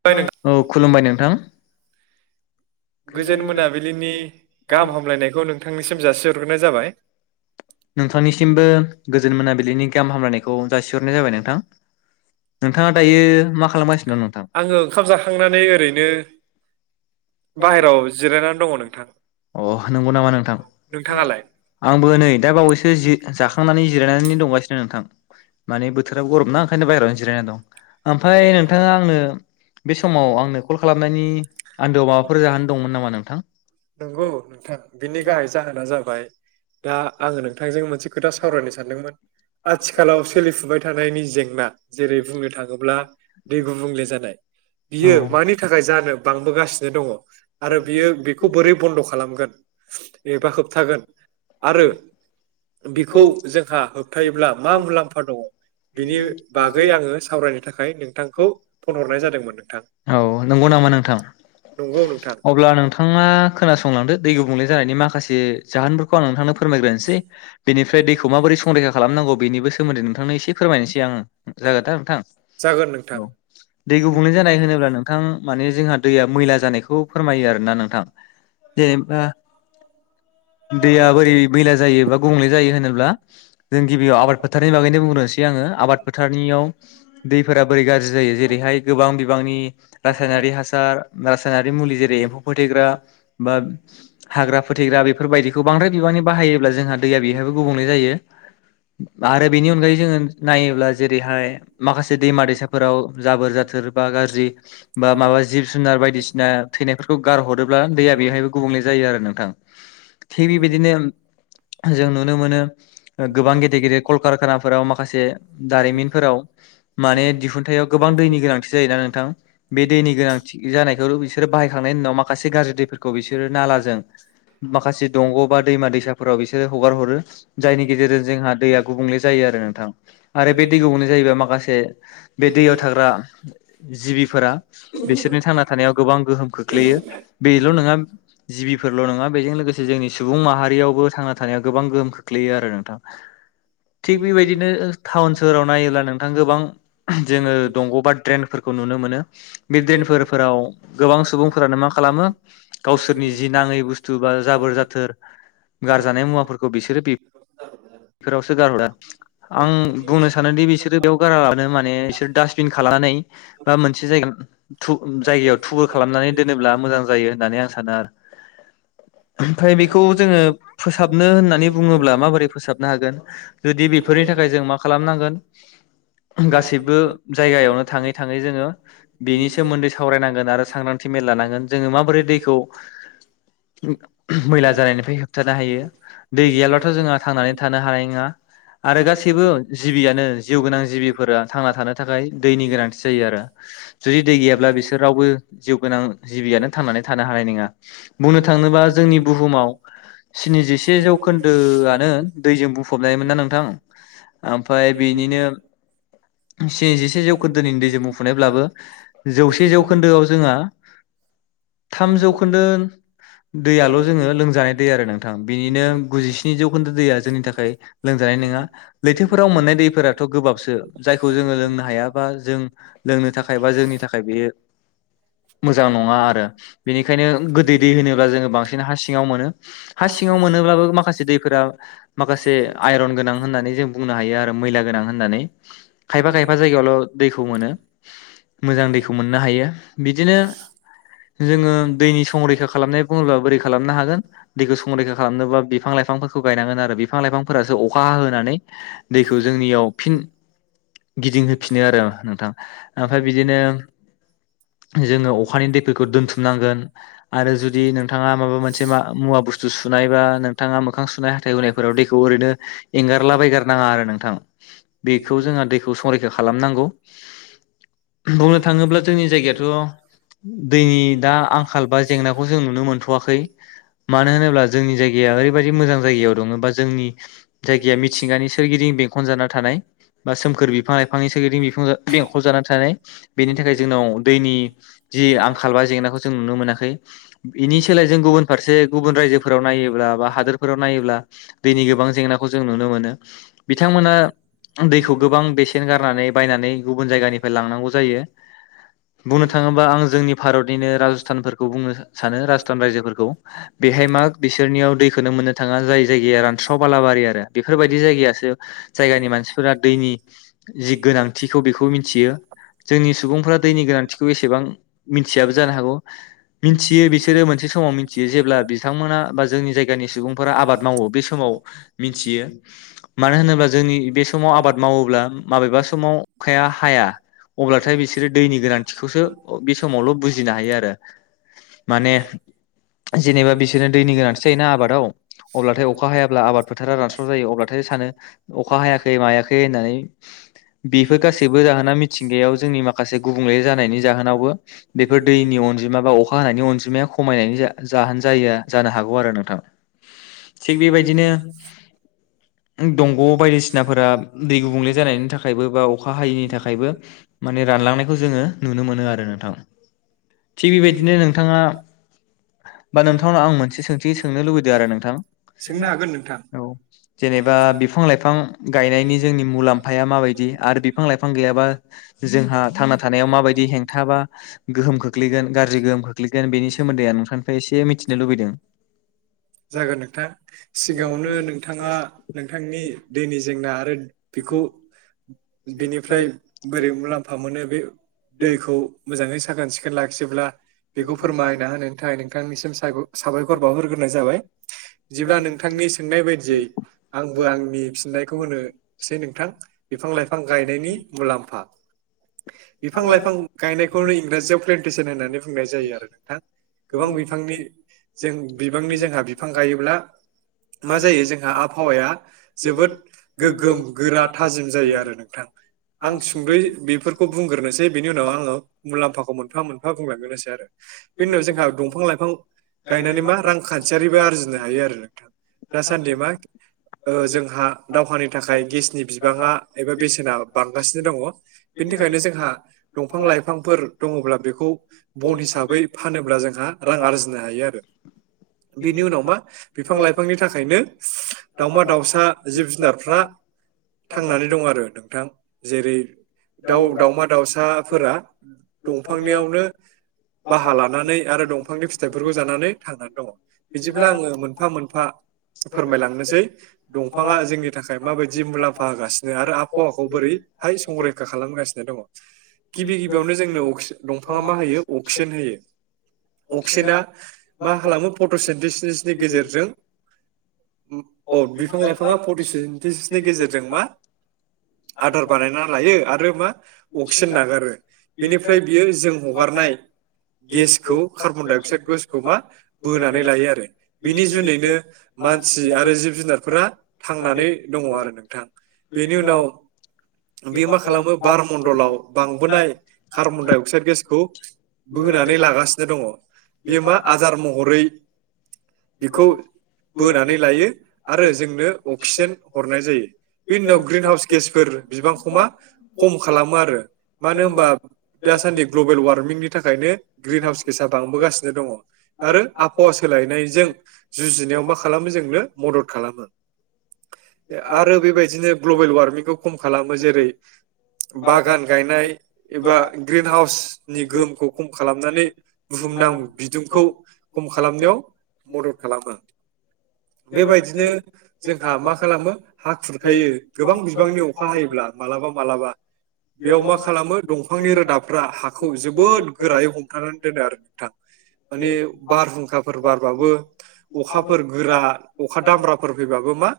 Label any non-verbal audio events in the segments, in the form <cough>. ओमफ्राय नों औ खुलुमबाय नोंथां <inaudible> गोजोन मोनाबिलिनि गाहाम हामलायनायखौ नोंथांनिसिम जासिहरग्रोनाय जाबाय नोंथांनिसिमबो गोजोन मोनाबिलिनि गाहाम हामलायनायखौ जासिहरनाय जाबाय नोंथां। नोंथाङा दायो मा खालामगासिनो दं नोंथां <inaudible> आङो ओंखाम जाखांनानै ओरैनो <inaudible> अ बाहेराव जिरायनानै दङ नोंथां नंगौ नामा नोंथां? नोंथाङालाय आंबो नै दा बावैसो जि जाखांनानै जिरायनानै दंगासिनो नोंथां। माने बोथोरा गरम ना ओंखायनो बाहेरायावनो जिरायना दं। ओमफाय नोंथाङा आंनो बे समाव आंनो कल खालामनायनि आन्दोआव माब <inaudible> नंगौ नोंथां बिनि गाहाय जाहोना जाबाय दा आङो नोंथांजों मोनसे खोथा सावरायनो सानदोंमोन आथिखालाव सोलिफुबाय थानायनि जेंना जेरै बुंनो थाङोब्ला दै गुबुंले जानाय । बियो मानि थाखाय जानो बांबोगासिनो दङ' आरो बियो बेखौ बोरै बन्द' खालामगोन? एबा होबथागोन आरो बिखौ जोंहा होबथायोब्ला मा मुलाम्फा दङ' बिनि बागै आङो सावरायनो था खाय नोंथांखौ फन हरनाय जादोंमोन नोंथां औ नंगौ नामा नोंथां नंगौ नोंथां। अब्ला नोंथाङा खोनासंलांदो दै गुबुंले जानायनि माखासे जाहोनफोरखौ आं नोंथांनो फो फोरमायग्रोनोसै बेनिफ्राय दैखौ माबोरै संरैखा खालामनांगौ बेनि सोमोन्दै नोंथां थांनो एसे फोरमायनोसै आङो जागोनदा नोंथां। जागोन नोंथां औ दै गुबुंले जानाय होनोब्ला नोंथां माने जोंहा दैया मैला जानायखौ फोरमायो आरो ना नोंथां। जेनेबा दैया बोरै मैला जायो बा जायो होनोब्ला जों गिबियाव आबाद फोथारनि बागैनो बुंग्रोनोसै आङो आबाद फोथारनियाव दैफोरा बोरै गाज्रि जायो जेरैहाय गोबां बिबांनि रासायनारि हासार रासायनारि मुलि जेरै एम्फौ फोथैग्रा बा हाग्रा फोथैग्रा बेफोरबायदिखौ बांद्राय बिबांनि बाहायोब्ला जोंहा दैया बेयावहायबो गुबुंले जायो आरो बेनि अनगायै जोङो नायोब्ला जेरैहाय माखासे दैमा दैसाफोराव जाबोर जाथोर बा गाज्रि बा माबा जिब जुनार बायदिसिना थैनायफोरखौ गारहरोब्ला दैया बेहायबो गुबुंले जायो आरो नोंथां थिग बेबायदिनो जों नुनो मोनो गोबां गेदेर गेदेर कल कारखानाफोराव माखासे दारिमिनफोराव माने दिहुनथायाव गोबां दैनि गोनांथि जायोना नोंथां बे दैनि गोनांथि जानायखौ बिसोरो बाहायखांनायनि उनाव माखासे गाज्रि दैफोरखौ बिसोरो नालाजों माखासे दंग' बा दैमा दैसाफोराव बि सोरो हगार हरो जायनि गेजेरजों जोंहा दैया गुबुंले जायो आरो नोंथां आरो बे दै गुबुंले जायोबा माखासे बे दैयाव थाग्रा जिबिफोरा बिसोरनि थांना थानायाव गोबां गोहोम खोख्लैयो बेल' नङा जिबिफोरल' नङा बेजों लोगोसे जोंनि सुबुं माहारियावबो थांना थानायाव गोबां गोहोम खोख्लैयो आरो नोंथां। थिक बिबायदिनो टाउन सोहोराव नायोब्ला नोंथां गोबां जोङो दंग' बा ड्रेनफोरखौ नुनो मोनो बे द्रेन फोर फोराव गोबां सुबुंफोरानो मा खालामो गावसोरनि जि नाङै बुस्थु बा जाबोर जाथोर गार जानाय मुवाफोरखौ बिसोरो बेफोरावसो गारला‌ आं बुंनो सानोदि बिसोरो बेयाव गारालाबखनो माने बिसोर दास्बिन खालामनानै बा मोनसे जायगा थु जायगायाव थुबुर खालामनानै दोनोब्ला मोजां जायो होननानै आं सानो आरो ओमफ्राय बेखौ जोङो फोसाबनो होननानै बुङोब्ला माबोरै फोसाबनो हागोन जुदि बेफोरनि थाखाय जों मा खालामनांगोन गासैबो जायगायावनो थाङै थाङै जोङो बेनि सोमोन्दै सावरायनांगोन आरो सांग्रांथि मेल लानांगोन जोङो माबोरै दैखौ मैला जानायनिफ्राय होबथानो हायो दै गैयाब्लाथ' जोंहा थांनानै थानो हानाय नोङा आरो गासैबो जिबियानो जिउ गोनां जिबिफोरा थांना थानो थाखाय दैनि गोनांथि जायो आरो जुदि दै गैयाब्ला बिसोर रावबो जिउ गोनां जिबियानो थांनानै थानो हानाय नङा बुंनो थाङोबा जोंनि बुहुमाव स्निजि से जौखोन्दोआनो दैजों बुं फबनायमोन ना नोंथा ओम फाय बेनिनो स्निजिसे जौखोन्दोनि दैजों बुंफबनायब्लाबो जौसे जौखोन्दोआव जोंहा थाम जौखोन्दो दैयाल' जोङो लोंजानाय दै आरो नों थां बिनिनो गुजिस्नि जौखोन्दो दैया जोंनि थाखाय लोंजानाय नङा लैथोफोराव मोननाय दैफोराथ' गोबाबसो जायखौ जोङो लोंनो हाया बा जों लोंनो थाखाय बा जोंनि थाखाय बेयो मोजां नङा आरो बेनिखायनो गोदै दै होनोब्ला जोङो बांसिन हा सिङाव मोनो हा सिङाव मोनोब्लाबो माखासे दै फोरा माखासे आइरन गोनां होननानै जों बुंनो हायो आरो मैला गोनां होननानै खायफा खायफा जायगायावल' दैखौ मोनो मोजां दैखौ मोननो हायो बिदिनो जोङो दैनि संरैखा खालामनाय बुङोब्ला बोरै खालामनो हागोन दैखौ संरैखा खालामनोबा बिफां लाइफांफोरखौ गायनांगोन आरो बिफां लाइफांफोरासो अखा हाहोनानै दैखौ जोंनियाव फिन गिदिंहोफिनो आरो नोंथां ओमफ्राय बिदिनो जोङो अखानि दैफोरखौ दोनथुमनांगोन आरो जुदि नोंथाङा माबा मोनसे मा मुवा <unintelligible> सुनायबा नोंथाङा। मोखां सुनाय हाथाय हुनायफोराव दैखौ ओरैनो एंगारलाबायगारनो नाङा आरो नोंथां। बेखौ जोंहा दैखौ संरैखा खालामनांगौ बुंनो थाङोब्ला जोंनि जायगायाथ' दैनि दा आंखाल बा जेंनाखौ जों नुनो मोनथ'वाखै। मानो होनोब्ला जोंनि जायगाया ओरैबायदि मोजां जायगायाव दङ बा जोंनि जायगाया मिथिंगानि सोरगिदिं बेंखन जाना थानाय बा सोमखोर बिफां लाइफांनि सोरगिदिं बिफांजों बेंखन जाना थानाय बेनि थाखाय जोंनाव दैनि जि आंखाल बा जेंनाखौ जों नुनो मोनाखै बेनि सोलाय जों गुबुन फारसे। गुबुन रायजोफोराव नायोब्ला बा हा दोरफोराव नायोब्ला। दैनि गोबां जेंनाखौ जों नुनो मोनो। बिथांमोना दैखौ गोबां बेसेन गारनानै बायनानै गुबुन जायगानि। फ्राय लांनांगौ जायो बुंनो थाङोबा आं जोंनि भारतनिनो राजस्थानफोरखौ बुंनो सानो राजस्थान रायजोफोरखौ। बेहाय मा बिसोरनियाव दैखौनो मोननो थाङा जाय जायगाया रानस्राव बालाबारि आरो। बेफोरबायदि जायगायासो जायगानि मानसिफोरा दैनि जि गोनांथिखौ बेखौ मिथियो जोंनि सुबुंफोरा दैनि गोनांथिखौ एसेबां मिथियाबो जानो हागौ । मिथियो बिसोरो मोनसे समाव मिथियो जेब्ला बिथांमोना बा जोंनि जायगानि सुबुंफोरा आबाद मावो बे समाव मिथियो । मानो होनोब्ला जोंनि बे समाव आबाद मावोब्ला माबेबा समाव अखाया हाया अब्लाथाय बिसोरो दैनि गोनांथिखौसो बे समावल' बुजिनो हायो आरो माने। जेनेबा बिसोरनो दैनि गोनांथि जायोना आबादाव अब्लाथाय अखा हायाब्ला आबाद फोथारा रानस्राव जायो, अब्लाथाय सानो अखा हायाखै मायाखै होननानै बेफोर गासैबो जाहोना मिथिंगायाव जोंनि माखासे गुबुंले जानायनि जाहोनावबो बेफोर दैनि अनजिमा बा अखा हानायनि अनजिमाया खमायनायनि जा जाहोन जायो जानो हागौ आरो नोंथां। थिग बेबायदिनो दंग' बायदिसिनाफोरा दै गुबुंले जानायनि थाखायबो बा अखा हायैनि थाखायबो माने रानलांनायखौ जोङो नुनो मोनो आरो नोंथां थिग बेबायदिनो नोंथाङा। बा नोंथांनाव आं मोनसे सोंथि सोंनो लुबैदों आरो नोंथां। सोंनो हागोन औ जेनेबा बिफां लाइफां गायनायनि जोंनि मुलाम्फाया माबायदि आरो बिफां लाइफां गैयाबा जोंहा थांना थानायाव माबायदि हेंथाबा गोहोम खोख्लैगोन गाज्रि गोहोम खोख्लैगोन बेनि सोमोन्दै आं नोंथां। निफ्राय एसे मिथिनो लुबैदों। जागोन नोंथां सिगाङावनो नोंथाङा नोंथांनि दैनि जेंना आरो। बेखौ बिनिफ्राय बोरै मुलाम्फा मोनो, बे दैखौ मोजाङै साखोन सिखोन लाखियोब्ला बेखौ फोरमायना होनायनि थाखाय नोंथांनिसिम साबायखर बावहरग्रोनाय जाबाय। जेब्ला नोंथांनि सोंनाय बायदियै आंबो आंनि फिननायखौ होनोसै नोंथां बिफां लाइफां गायनायनि मुलामफा, बिफां-लाइफां गायनायखौनो इंराजियाव प्लेनथेसन होननानै बुंनाय जायो आरो नोंथां। गोबां बिफांनि जों बिबांनि जोंहा बि बिफां गायोब्ला मा जायो जोंहा आबहावाया जोबोद गोग्गोम गोरा थाजिम जायो आरो नों थां आं सुंद'यै बेफोरखौ बुंगोरनोसै, बिनि उनाव आङो मुलामफाखौ मोनफा मोनफा बुंलांगोसै आरो। बेनि उनाव जोंहा दंफां लाइफां गायनानै मा रांखान्थियारि आरजिनो हायो आरो नोंथां। दासान्दि मा ओ जोंहा दावहानि थाखाय गेसनि बिबाङा एबा बेसे बांगासिनो दङ बिनि थाखायनो जोंहा दंफां लाइफांफोर दङब्ला बेखौ बन हिसाबै फानोब्ला जोंहा रां आरजिनो हायो आरो। बिनि उनाव मा बिफां लाइफांनि थाखायनो दाावमा दाउसा जिब जुनारफ्रा थांनानै दं आरो। जेरै दाउ दाावमा दाउसाफोरा दंफांनियावनो बाहा लानानै आरो दंफांनि फिथाइफोरखौ जानानै थांनानै दङ। बिदिब्ला आङो मोनफा मोनफा फोरमायलांनोसै दंफाङा जोंनि थाखाय माबायदि मुलाम्फा होगासिनो आरो। हावाखौ बोरैहाय संरैखा खालामासिनो दङ। गिबि गिबियावनो जोंनो अक्सि दंफाङा मा होयो अक्सिजेन होयो अक्सिज मा खालामो फथ तिजिस नि गेजेरजों अ बिफां लाइफाङा फटसेनटिसनि गेजेरजों मा आदार बानायना लायो आरो मा अक्सिजेन नागारो बेनिफ्राय बियो जों हगारनाय गेसखौ कार्बन डाइ अक्साइद गेसखौ मा बोनानै नै ल लायो आरो बिनि जुनैनो मानसि आरो जिब जुनारफोरा थांनानै दङ आरो नोंथां। बेनि उनाव बेयो मा खालामो बार मणडलाव बांबोनाय कार्बनडाइ अक्साइद गेसखौ बोनानै लागासिनो दङ बेयो मा आदार महरै बेखौ बोनानै लायो आरो जोंनो अक्सिजेन हरनाय जायो बेनि उनाव ग्रिन हाउस गेसफोर बिबांखौ मा खम खालामो आरो मानो होनबा दासान्दि ग्लबेल वार्मिंनि थाखायनो ग्रिन हाउस गेसा बांबोगासिनो दङ आरो आब अ सोलायनाय जों जुजिनायाव मा खालामो जोंनो मदद खालामो। आरो बेबायदिनो ग्लबेल वार्मिंखौ खम खालामो जेरै बागान गायनाय एबा ग्रिन हाउसनि गोहोमखौ खम खालामनानै बुहुमनां बिदुंखौ खम खालामनायाव मदद खालामो। बेबायदिनो जोंहा मा खालामो हा खुरखायो गोबां बिबांनि अखा हायोब्ला मालाबा मालाबा बेयाव मा खालामो दंफांनि रोदाबफ्रा हाखौ जोबोद गोरायै हमथानानै दोनो आरो नोंथां। माने बारहुंखाफोर बारबाबो अखाफोर गोरा अखा दामब्राफोर फैबाबो मा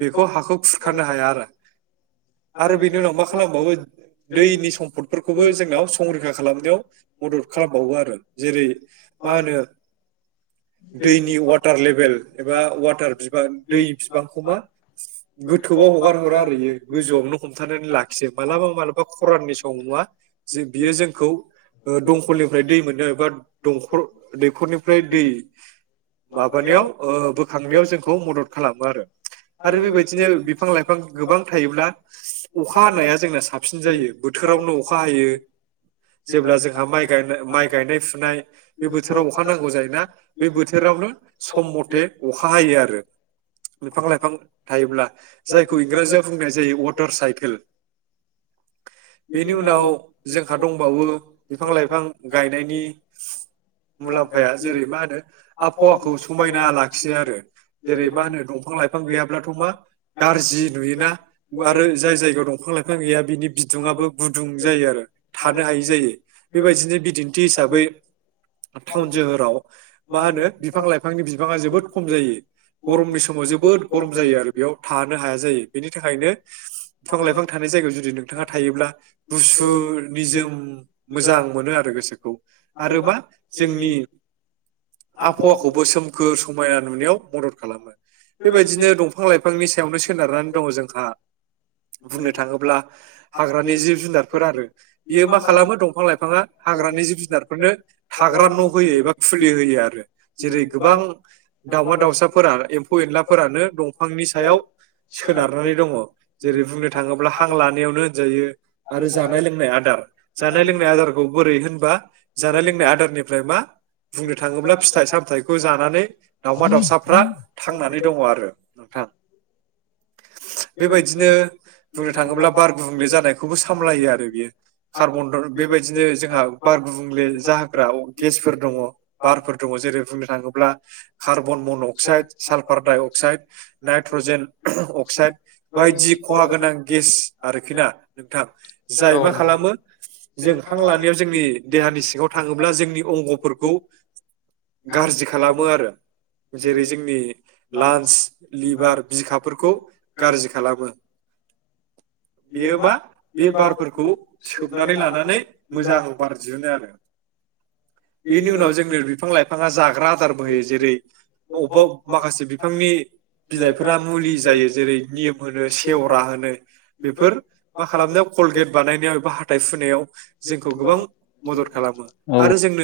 बेखौ हाखौ खुरखानो हाया आरो। आरो बेनि उनाव मा खालामबावो दैनि सम्फदफोरखौबो जोंनाव संरैखा खालामनायाव मदद खालामबावो आरो जेरै मा होनो दैनि वाटार लेभेल एबा वाटार बिबां दै बिबांखौ मा गोथौआव हगार हरा आरो बियो गोजौआवनो हमथानानै लाखियो मालाबा मालाबा खराननि समाव मा बियो जोंखौ ओ दंखलनिफ्राय दै मोनो एबा दंखल दै खरनिफ्राय दै माबानायाव बोखांनायाव जोंखौ मदद खालामो आरो। आरो बेबायदिनो बिफां लाइफां गोबां थायोब्ला अखा हानाया जोंना साबसिन जायो बोथोरावनो अखा हायो जेब्ला जोंहा माइ गाय माइ गायनाय फुनाय बे बोथोराव होनांगौ जायोना बे बोथोरावनो सम मथे अखा हायो आरो बिफां लाइफां थायोब्ला जायखौ इंराजियाव बुंनाय जायो वटर साइकेल। बेनि उनाव जोंहा दंबावो बिफां लाइफां गायनायनि मुलाम्फाया जेरै मा होनो आबहावाखौ समायना लाखियो आरो जेरै मा होनो दंफां लाइफां गैयाब्लाथ' मा गाज्रि नुयोना आरो जाय जायगायाव दंफां लाइफां गैया बिनि बिदुङआबो गुदुं जायो आरो थानो हायै जायो बेबायदिनो बिदिन्थि हिसाबै टाउन जोहोराव मा होनो बिफां लाइफांनि बिफाङा जोबोद खम जायो गरमनि समाव जोबोद गरम जायो आरो बेयाव थानो हाया जायो बेनि थाखायनो बिफां लाइफां थानाय जायगायाव जुदि नोंथाङा थायोब्ला गुसु निजोम मोजां मोनो आरो गोसोखौ आरो मा जोंनि आबहावाखौबो सोमखोर समायना नुनायाव मदद खालामो। बेबायदिनो दंफां-लाइफांनि सायावनो सोनारनानै दङ' जोंहा। बुंनो थाङोब्ला हाग्रानि जिब-जुनारफोर आरो। बियो मा खालामो दंफां लाइफाङा हाग्रानि जिब-जुनारफोरनो थाग्रा न' होयो एबा खुलि होयो जेरै गोबां दाावमा दाउसाफोरा एम्फौ एनलाफोरानो दंफांनि सायाव सोनारनानै दङ जेरै बुंनो थाङोब्ला हां लानायावनो होनजायो आरो जानाय लोंनाय आदार जानाय लोंनाय आदारखौ बोरै होनबा जानाय लोंनाय आद फ्राय मा बुंनो थाङ फिथाइ सामथाइखौ जानानै दाावमा दाावसाफ्रा थांनानै दङ आरो नोंथां बेबायदिनो बुंनो थाङोब्ला बार गुबुंले जानायखौबो सामलायो आरो बियो कारमनदल बेबायदिनो जोंहा बार गुबुंले जा फ्राव गेसफोर दङ बारफोर दङ जेरै बुंनो थाङोब्ला carbon monoxide sulphur dioxide nitrogen oxide बायदि खहा गोनां गेस आरोखिनाा नोंथां जाय मा खालामो जों हां लानायाव जोंनि देहानि सिङाव थाङोब्ला जोंनि अंगफोरखौ गाज्रि खालामो आरो जेरै जोंनि लांस लिभार बिखाफोर खौ गाज्रि खालामो । बेयो मा बे बारफोरखौ सोबनानै लानानै मोजां बार दिहुनो आरो बेनि उनाव जोंनो बिफां लाइफाङा जाग्रा आदारबो होयो जेरै बबेबा माखासे बिफांनि बिलाइफोरा मुलि जायो जेरै नियम होनो सेवरा होनो बेफोर मा खालामनायाव कलगेट बानायनायाव एबा हााइ फुनायाव जोंखौ गोबां मदद खालामो । औ आरो जोंनो